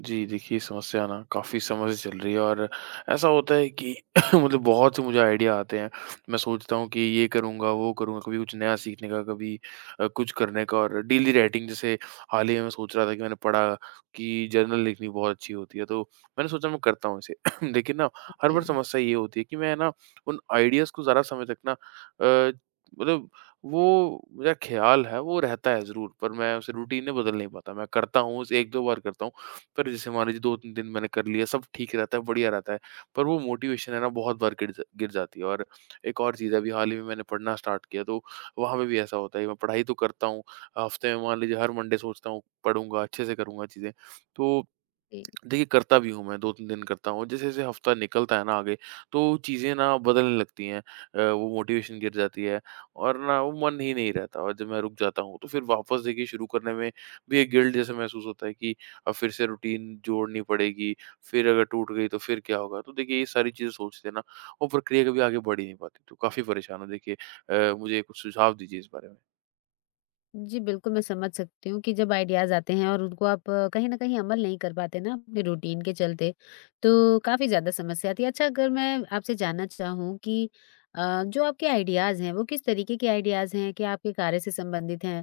जी, देखिए समस्या ना काफ़ी समय से चल रही है और ऐसा होता है कि मतलब बहुत से मुझे आइडिया आते हैं। मैं सोचता हूँ कि ये करूँगा, वो करूँगा, कभी कुछ नया सीखने का, कभी कुछ करने का और डेली राइटिंग जैसे हाल ही में मैं सोच रहा था कि मैंने पढ़ा कि जर्नल लिखनी बहुत अच्छी होती है, तो मैंने सोचा मैं करता हूँ इसे। लेकिन ना हर बार जी, समस्या ये होती है कि मैं ना उन आइडियाज़ को ज़रा समय तक ना अ, मतलब वो मेरा ख़्याल है वो रहता है ज़रूर पर मैं उसे रूटीन में बदल नहीं पाता। मैं करता हूँ उसे 1-2 बार करता हूँ पर जैसे मान लीजिए 2-3 दिन मैंने कर लिया, सब ठीक रहता है, बढ़िया रहता है, पर वो मोटिवेशन है ना बहुत बार गिर जाती है। और एक और चीज़ है, अभी हाल ही में मैंने पढ़ना स्टार्ट किया, तो वहाँ पे भी ऐसा होता है। मैं पढ़ाई तो करता हूँ, हफ्ते में मान लीजिए हर मंडे सोचता हूँ पढ़ूँगा, अच्छे से करूँगा चीज़ें, तो जी। देखिए, करता भी हूँ मैं, 2-3 दिन करता हूँ। जैसे-जैसे हफ़्ता निकलता है ना आगे, तो चीज़ें ना बदलने लगती हैं। वो मोटिवेशन गिर जाती है और ना वो मन ही नहीं रहता। और जब मैं रुक जाता हूँ, तो फिर वापस देखिए शुरू करने में भी एक गिल्ट जैसा महसूस होता है कि अब फिर से रूटीन जोड़नी पड़ेगी, फिर अगर टूट गई तो फिर क्या होगा? तो देखिए, ये सारी चीज़ें सोचते ना वो प्रक्रिया कभी आगे बढ़ ही नहीं पाती। तो काफ़ी परेशान हूँ देखिए, मुझे कुछ सुझाव दीजिए इस बारे में। जी, बिल्कुल मैं समझ सकती हूँ कि जब आइडियाज़ आते हैं और उनको आप कहीं न कहीं अमल नहीं कर पाते ना अपने रूटीन के चलते, तो काफ़ी ज़्यादा समस्या आती है। अच्छा अगर मैं आपसे जानना चाहूँ कि जो आपके आइडियाज़ हैं वो किस तरीके के आइडियाज़ हैं? क्या आपके कार्य से संबंधित हैं?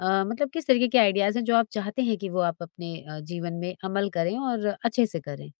मतलब किस तरीके के आइडियाज़ हैं जो आप चाहते हैं कि वो आप अपने जीवन में अमल करें और अच्छे से करें?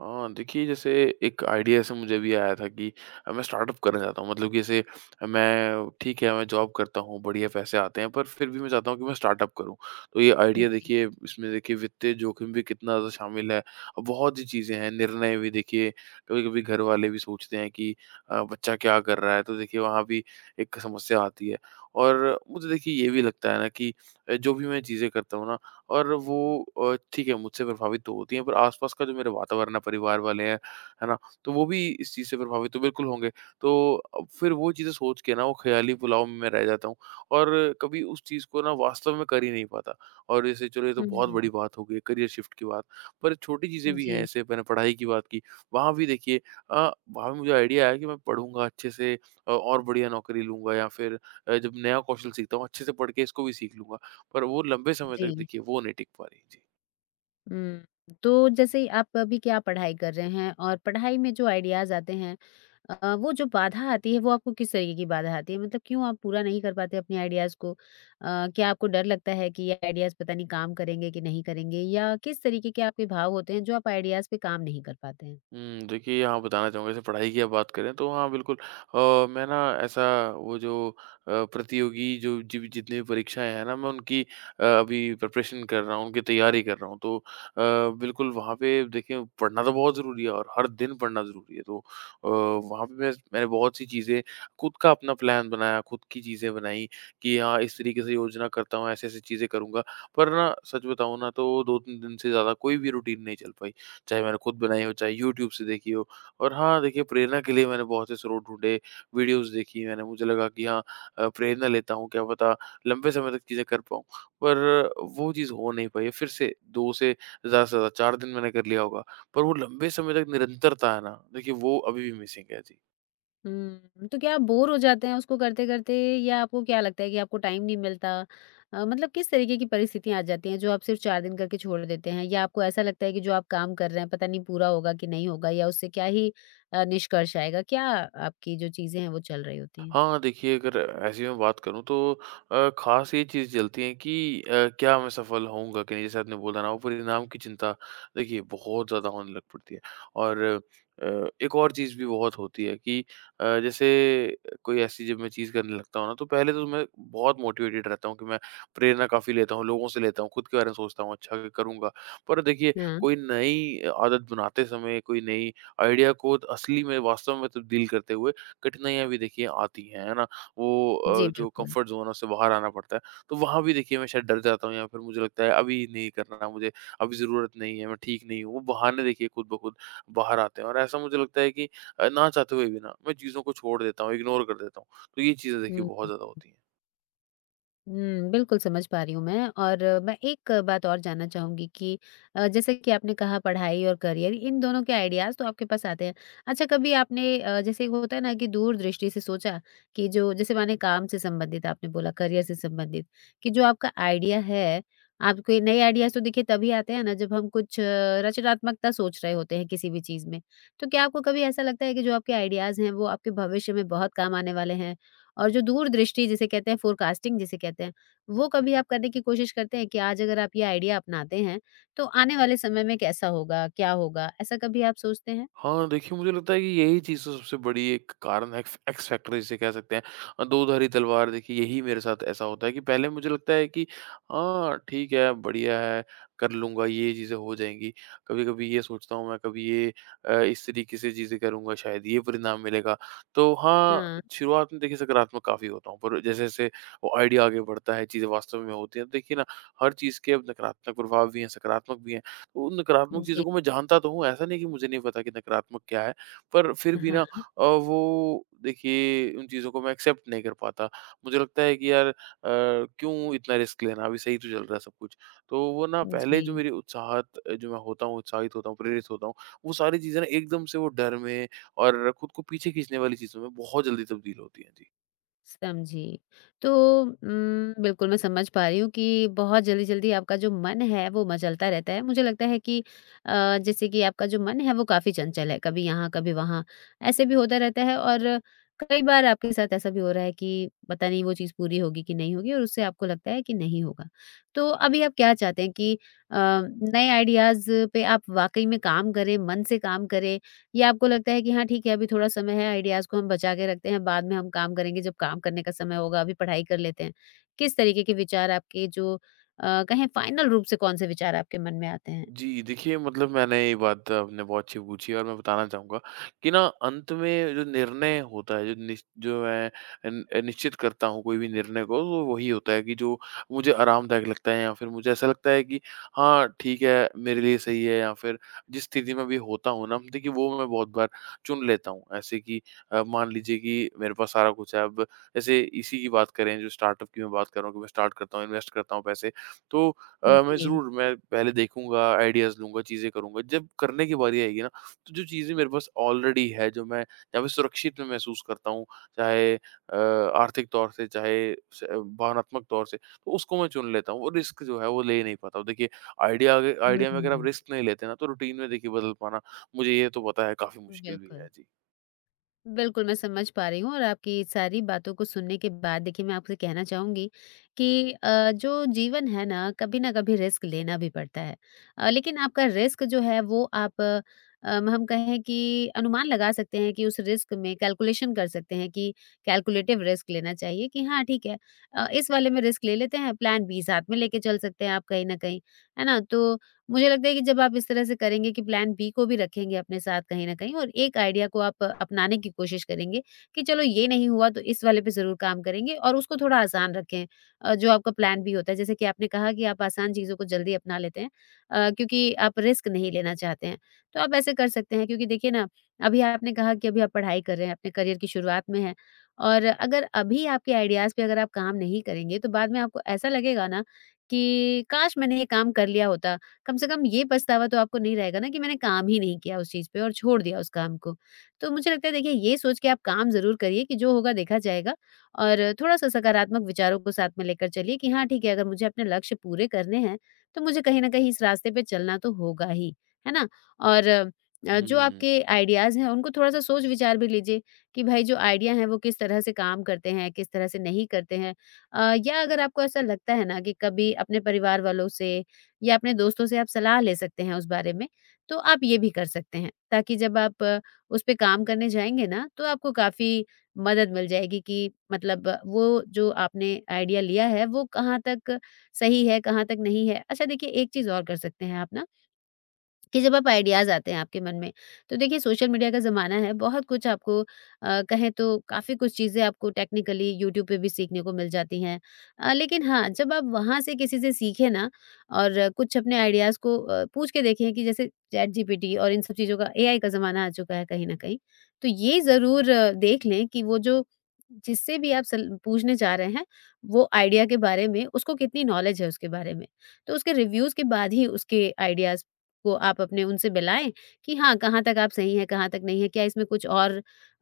हाँ, देखिए, जैसे एक आइडिया ऐसे मुझे भी आया था कि मैं स्टार्टअप करना चाहता हूँ, मतलब कि जैसे मैं, ठीक है मैं जॉब करता हूँ, बढ़िया पैसे आते हैं, पर फिर भी मैं चाहता हूँ कि मैं स्टार्टअप करूँ। तो ये आइडिया जी। देखिए, इसमें देखिए वित्तीय जोखिम भी कितना ज़्यादा शामिल है। और बहुत सी चीज़ें हैं, निर्णय भी देखिए, कभी-कभी घर वाले भी सोचते हैं कि बच्चा क्या कर रहा है? तो देखिए वहाँ भी एक समस्या आती है। और मुझे देखिए ये भी लगता है ना कि जो भी मैं चीज़ें करता हूँ ना, और वो ठीक है, मुझसे प्रभावित तो होती हैं, पर आसपास का जो मेरे वातावरण है, परिवार वाले हैं, है ना? तो वो भी इस चीज़ से प्रभावित तो बिल्कुल होंगे। तो अब फिर वो चीज़ें सोच के ना, वो ख़्याली पुलाव में मैं रह जाता हूँ और कभी उस चीज़ को ना वास्तव में कर ही नहीं पाता। और जैसे, चलो ये तो बहुत हुँ। बड़ी बात हो गई, करियर शिफ्ट की बात, पर छोटी चीज़ें भी हैं। जी, जैसे मैंने पढ़ाई की बात की, वहाँ भी देखिए वहाँ भी मुझे आइडिया आया कि मैं पढ़ूँगा अच्छे से, और बढ़िया नौकरी लूँगा, या फिर जब नया कौशल सीखता हूँ अच्छे से पढ़ के इसको भी सीख लूँगा। पर वो लंबे समय तक जी। देखिए वो नहीं टिक पा रही। जी। हुँ, तो जैसे आप अभी क्या पढ़ाई कर रहे हैं, और पढ़ाई में जो आइडियाज़ आते हैं, वो जो बाधा आती है वो आपको किस तरीके की बाधा आती है? मतलब क्यों आप पूरा नहीं कर पाते अपने आइडियाज़ को? क्या आपको डर लगता है कि ये आइडियाज़ पता नहीं काम करेंगे कि नहीं करेंगे, या किस तरीके के आपके भाव होते हैं जो आप आइडियाज़ पे काम नहीं कर पाते हैं? हुँ, देखिए, यहाँ बताना चाहूँगा। जैसे पढ़ाई की आप बात करें तो हाँ, बिल्कुल। मैं ना, ऐसा वो जो अ, प्रतियोगी जो जिव जितनी भी परीक्षाएँ हैं ना, मैं उनकी अभी प्रिपरेशन कर रहा हूँ, उनकी तैयारी कर रहा हूँ। तो बिल्कुल वहाँ पे देखिए पढ़ना तो बहुत ज़रूरी है और हर दिन पढ़ना ज़रूरी है। तो वहाँ पे मैंने बहुत सी चीज़ें, खुद का अपना प्लान बनाया, खुद की चीज़ें बनाई कि हाँ, इस तरीके से योजना करता हूँ, ऐसी-ऐसी चीज़ें करूँगा। पर ना सच बताऊँ ना, तो 2-3 दिन से ज़्यादा कोई भी रूटीन नहीं चल पाई, चाहे मैंने खुद बनाई हो, चाहे यूट्यूब से देखी हो। और हाँ, देखिए प्रेरणा के लिए मैंने बहुत से स्रोत ढूँढे, वीडियोज़ देखी मैंने, मुझे लगा कि हाँ, प्रेरणा लेता हूँ, क्या पता लंबे समय तक चीज़ें कर पाऊँ। पर वो चीज़ हो नहीं पाई है। फिर से 2 से ज़्यादा 4 दिन मैंने कर लिया होगा, पर वो लंबे समय तक निरंतरता है ना, देखिए वो अभी भी मिसिंग है। जी। हुँ, तो क्या आप बोर हो जाते हैं उसको करते-करते, या आपको क्या लगता है कि आपको टाइम नहीं मिलता? मतलब किस तरीके की परिस्थितियाँ आ जाती हैं जो आप सिर्फ 4 दिन करके छोड़ देते हैं, या आपको ऐसा लगता है कि जो आप काम कर रहे हैं पता नहीं पूरा होगा कि नहीं होगा, या उससे क्या ही निष्कर्ष आएगा? क्या आपकी जो चीज़ें हैं वो चल रही होती हैं? हाँ, देखिए, अगर ऐसी मैं बात करूँ तो ख़ास ये चीज़ चलती है कि क्या मैं सफल होऊँगा कि नहीं? जैसे आपने बोला ना, वो परिणाम की चिंता देखिए बहुत ज़्यादा होने लग पड़ती है। और अ, एक और चीज़ भी बहुत होती है कि जैसे कोई ऐसी जब मैं चीज़ करने लगता हूँ ना, तो पहले तो मैं बहुत मोटिवेटेड रहता हूँ कि मैं प्रेरणा काफ़ी लेता हूँ, लोगों से लेता हूँ, खुद के बारे में सोचता हूँ, अच्छा क करूँगा। पर देखिए हाँ, कोई नई आदत बनाते समय, कोई नई आइडिया को असली में, वास्तव में तब्दील करते हुए कठिनाइयाँ भी देखिए आती हैं, है ना? वो जी जो बिल्कुल। कम्फ़र्ट ज़ोन है उससे बाहर आना पड़ता है। तो वहाँ भी देखिए मैं शायद डर जाता हूँ, या फिर मुझे लगता है अभी नहीं करना मुझे, अभी ज़रूरत नहीं है, मैं ठीक नहीं हूँ। वो बहाने देखिए खुद ब खुद बाहर आते हैं और ऐसा मुझे लगता है कि ना चाहते हुए भी ना मैं चीज़ों को छोड़ देता हूँ, इग्नोर कर देता हूँ। तो ये चीज़ें देखिए बहुत हुँ। ज़्यादा होती हैं। हुँ, बिल्कुल समझ पा रही हूँ मैं। और मैं एक बात और जानना चाहूँगी कि जैसे कि आपने कहा, पढ़ाई और करियर, इन दोनों के आइडियाज़ तो आपके पास आते हैं। अच्छा कभी आपने जैसे होता है ना कि दूरदृष्टि से सोचा कि जो जैसे माने काम से संबंधित, आपने बोला करियर से संबंधित, कि जो आपका आइडिया है, आपको ये नए आइडियाज़ तो देखिए तभी आते हैं ना जब हम कुछ रचनात्मकता सोच रहे होते हैं किसी भी चीज़ में। तो क्या आपको कभी ऐसा लगता है कि जो आपके आइडियाज़ हैं वो आपके भविष्य में बहुत काम आने वाले हैं? और जो दूरदृष्टि जिसे कहते हैं, फोरकास्टिंग जिसे कहते हैं, वो कभी आप करने की कोशिश करते हैं कि आज अगर आप ये आइडिया अपनाते हैं, तो आने वाले समय में कैसा होगा, क्या होगा? ऐसा कभी आप सोचते हैं? हाँ, देखिए, मुझे लगता है कि यही चीज़ तो सबसे बड़ी एक कारण है, एक्स एक्स फैक्टर जिसे कह सकते हैं। दोधारी तलवार देखिए, यही मेरे साथ ऐसा होता है कि पहले मुझे लगता है कि हाँ, ठीक है, बढ़िया है, कर लूँगा, ये चीज़ें हो जाएँगी। कभी-कभी ये सोचता हूँ मैं, कभी ये इस तरीके से चीज़ें करूँगा, शायद ये परिणाम मिलेगा। तो हाँ, हाँ, शुरुआत में देखिए सकारात्मक काफ़ी होता हूँ, पर जैसे-जैसे वो आइडिया आगे बढ़ता है, चीज़ें वास्तव में होती हैं, तो देखिए ना, हर चीज़ के अब नकारात्मक प्रभाव भी हैं, सकारात्मक भी हैं। उन नकारात्मक चीज़ों जी। को मैं जानता तो हूँ, ऐसा नहीं कि मुझे नहीं पता कि नकारात्मक क्या है, पर फिर भी हाँ, ना, अ, वो देखिए उन चीज़ों को मैं एक्सेप्ट नहीं कर पाता। मुझे लगता है कि यार, क्यों इतना रिस्क लेना? अभी सही तो चल रहा है सब कुछ। तो वो ना, पहले जी। जो मेरी उत्साहत जो मैं होता हूँ, उत्साहित होता हूँ, प्रेरित होता हूँ, वो सारी चीज़ें ना एकदम से वो डर में और खुद को पीछे खींचने वाली चीज़ों में बहुत जल्दी तब्दील होती हैं। जी। समझी। तो बिल्कुल मैं समझ पा रही हूँ कि बहुत जल्दी-जल्दी आपका जो मन है वो मचलता रहता है। मुझे लगता है कि जैसे कि आपका जो मन है वो काफ़ी चंचल है, कभी यहाँ कभी वहाँ, ऐसे भी होता रहता है। और कई बार आपके साथ ऐसा भी हो रहा है कि पता नहीं वो चीज़ पूरी होगी कि नहीं होगी, और उससे आपको लगता है कि नहीं होगा। तो अभी आप क्या चाहते हैं कि नए आइडियाज़ पे आप वाक़ई में काम करें, मन से काम करें, या आपको लगता है कि हाँ ठीक है, अभी थोड़ा समय है, आइडियाज को हम बचा के रखते हैं, बाद में हम काम करेंगे जब काम करने का समय होगा, अभी पढ़ाई कर लेते हैं? किस तरीके के विचार आपके जो कहें, फाइनल रूप से कौन से विचार आपके मन में आते हैं? जी, देखिए, मतलब मैंने ये बात, आपने बहुत अच्छी पूछी है, और मैं बताना चाहूँगा कि ना, अंत में जो निर्णय होता है, जो निश जो मैं अन अ, निश्चित करता हूँ कोई भी निर्णय को, वो वही होता है कि जो मुझे आरामदायक लगता है, या फिर मुझे ऐसा लगता है कि हाँ, ठीक है, मेरे लिए सही है, या फिर जिस स्थिति में अभी होता हूँ ना, देखिए वो मैं बहुत बार चुन लेता हूँ। ऐसे कि मान लीजिए कि मेरे पास सारा कुछ है, अब जैसे इसी की बात करें, जो स्टार्टअप की मैं बात कर रहा हूँ कि मैं स्टार्ट करता हूँ, इन्वेस्ट करता हूँ पैसे, तो मैं जी। ज़रूर, मैं पहले देखूँगा, आइडियाज़ लूँगा, चीज़ें करूँगा। जब करने की बारी आएगी ना, तो जो चीज़ें मेरे पास ऑलरेडी है, जो मैं, जहाँ पे सुरक्षित मैं महसूस करता हूँ, चाहे आर्थिक तौर से, चाहे स भावनात्मक तौर से, तो उसको मैं चुन लेता हूँ और रिस्क जो है वो ले नहीं पाता हूँ। देखिए, आइडिया में अगर आप हम्म। रिस्क नहीं लेते ना, तो रूटीन में देखिए बदल पाना, मुझे ये तो पता है, काफ़ी मुश्किल भी है। बिल्कुल, जी। बिल्कुल, मैं समझ पा रही हूँ, और आपकी सारी बातों को सुनने के बाद देखिए मैं आपसे कहना चाहूँगी कि जो जीवन है ना, कभी न कभी रिस्क लेना भी पड़ता है। लेकिन आपका रिस्क जो है वो आप हम कहें कि अनुमान लगा सकते हैं, कि उस रिस्क में कैलकुलेशन कर सकते हैं कि कैलकुलेटिव रिस्क लेना चाहिए कि हाँ, ठीक है, इस वाले में रिस्क ले लेते हैं, प्लान बी साथ में लेके चल सकते हैं आप कहीं न कहीं, है ना? तो मुझे लगता है कि जब आप इस तरह से करेंगे कि प्लान बी को भी रखेंगे अपने साथ कहीं न कहीं, और एक आइडिया को आप अपनाने की कोशिश करेंगे कि चलो ये नहीं हुआ तो इस वाले पे ज़रूर काम करेंगे, और उसको थोड़ा आसान रखें। जो आपका प्लान बी होता है, जैसे कि आपने कहा कि आप आसान चीज़ों को जल्दी अपना लेते हैं क्योंकि आप रिस्क नहीं लेना चाहते हैं। तो आप ऐसे कर सकते हैं, क्योंकि देखिए ना, अभी आपने कहा कि अभी आप पढ़ाई कर रहे हैं, अपने करियर की शुरुआत में हैं, और अगर अभी आपके आइडियाज़ पे अगर आप काम नहीं करेंगे तो बाद में आपको ऐसा लगेगा ना कि काश मैंने ये काम कर लिया होता। कम से कम ये पछतावा तो आपको नहीं रहेगा ना कि मैंने काम ही नहीं किया उस चीज़ पे और छोड़ दिया उस काम को। तो मुझे लगता है देखिए ये सोच के आप काम ज़रूर करिए, कि जो होगा देखा जाएगा, और थोड़ा-सा सकारात्मक विचारों को साथ में लेकर चलिए कि हाँ ठीक है, अगर मुझे अपने लक्ष्य पूरे करने हैं, तो मुझे कहीं न कहीं इस रास्ते पे चलना तो होगा ही, है ना? और जो हुँ। आपके आइडियाज़ हैं, उनको थोड़ा-सा सोच विचार भी लीजिए कि भाई जो आइडिया है वो किस तरह से काम करते हैं, किस तरह से नहीं करते हैं। या अगर आपको ऐसा लगता है ना, कि कभी अपने परिवार वालों से या अपने दोस्तों से आप सलाह ले सकते हैं उस बारे में। तो आप ये भी कर सकते हैं, ताकि जब आप उस पे काम करने जाएँगे ना, तो आपको काफ़ी मदद मिल जाएगी कि मतलब वो जो आपने आइडिया लिया है वो कहाँ तक सही है, कहाँ तक नहीं है। अच्छा देखिए, एक चीज़ और कर सकते हैं आप ना, कि जब आप आइडियाज़ आते हैं आपके मन में, तो देखिए सोशल मीडिया का ज़माना है, बहुत कुछ आपको कहें तो काफ़ी कुछ चीज़ें आपको टेक्निकली यूट्यूब पे भी सीखने को मिल जाती हैं। लेकिन हाँ, जब आप वहाँ से किसी से सीखें ना, और कुछ अपने आइडियाज़ को पूछ के देखें, कि जैसे चैट जीपीटी और इन सब चीज़ों का, एआई का ज़माना आ चुका है कहीं ना कहीं, तो ये ज़रूर देख लें कि वो जो, जिससे भी आप पूछने जा रहे हैं, वो आइडिया के बारे में उसको कितनी नॉलेज है उसके बारे में। तो उसके रिव्यूज़ के बाद ही उसके आइडियाज़ को आप अपने उनसे मिलाएँ कि हाँ, कहाँ तक आप सही हैं, कहाँ तक नहीं है, क्या इसमें कुछ और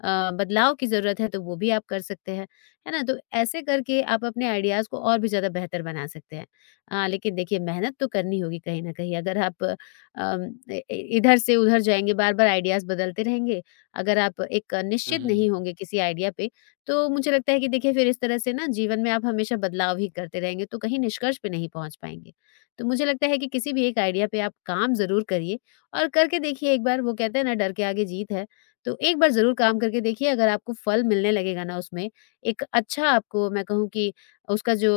बदलाव की ज़रूरत है, तो वो भी आप कर सकते हैं। है ना? तो ऐसे करके आप अपने आइडियाज़ को और भी ज़्यादा बेहतर बना सकते हैं। लेकिन देखिए, मेहनत तो करनी होगी कहीं न कहीं। अगर आप इ इ इधर से उधर जाएँगे, बार-बार आइडियाज़ बदलते रहेंगे, अगर आप एक हुँ, निश्चित हुँ, नहीं होंगे किसी आइडिया पे, तो मुझे लगता है कि देखिए फिर इस तरह से ना जीवन में आप हमेशा बदलाव ही करते रहेंगे, तो कहीं निष्कर्ष पे नहीं पहुँच पाएँगे। तो मुझे लगता है कि किसी भी एक आइडिया पे आप काम ज़रूर करिए और करके देखिए एक बार। वो कहते हैं ना, डर के आगे जीत है, तो एक बार ज़रूर काम करके देखिए। अगर आपको फल मिलने लगेगा ना उसमें, एक अच्छा आपको मैं कहूँ कि उसका जो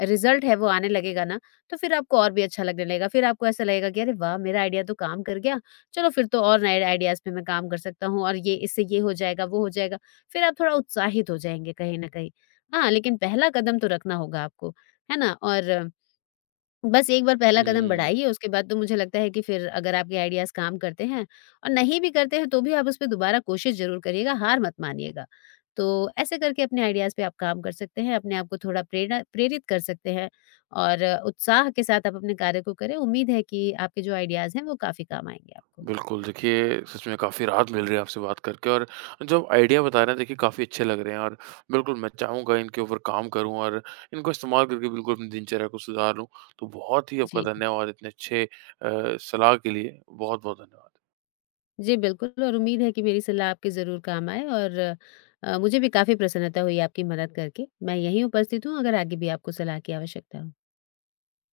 रिज़ल्ट है वो आने लगेगा ना, तो फिर आपको और भी अच्छा लगने लगेगा। फिर आपको ऐसा लगेगा कि अरे वाह! मेरा आइडिया तो काम कर गया, चलो फिर तो और नए आइडियाज़ पे मैं काम कर सकता हूँ, और ये इससे ये हो जाएगा, वो हो जाएगा। फिर आप थोड़ा उत्साहित हो जाएँगे कहीं न कहीं। हाँ, लेकिन पहला कदम तो रखना होगा आपको, है ना? और बस एक बार पहला कदम हुँ। बढ़ाइए, उसके बाद तो मुझे लगता है कि फिर अगर आपके आइडियाज़ काम करते हैं और नहीं भी करते हैं, तो भी आप उसपे दोबारा कोशिश ज़रूर करिएगा, हार मत मानिएगा। तो ऐसे करके अपने आइडियाज़ पे आप काम कर सकते हैं, अपने आप को थोड़ा प्रेरणा प्रेरित कर सकते हैं, और उत्साह के साथ आप अपने कार्य को करें। उम्मीद है कि आपके जो आइडियाज़ हैं वो काफ़ी काम आएँगे आपको। बिल्कुल, देखिए, सच में काफ़ी राहत मिल रही है आपसे बात करके, और जो आइडिया बता रहे हैं देखिए काफ़ी अच्छे लग रहे हैं, और बिल्कुल मैं चाहूँगा इनके ऊपर काम करूँ और इनको इस्तेमाल करके बिल्कुल अपनी दिनचर्या को सुधार लूँ। तो बहुत ही आपका जी। धन्यवाद इतने अच्छे सलाह के लिए, बहुत-बहुत धन्यवाद। जी, बिल्कुल, और उम्मीद है कि मेरी सलाह आपके ज़रूर काम आए, और मुझे भी काफ़ी प्रसन्नता हुई आपकी मदद करके। मैं यहीं उपस्थित हूँ अगर आगे भी आपको सलाह की आवश्यकता हो।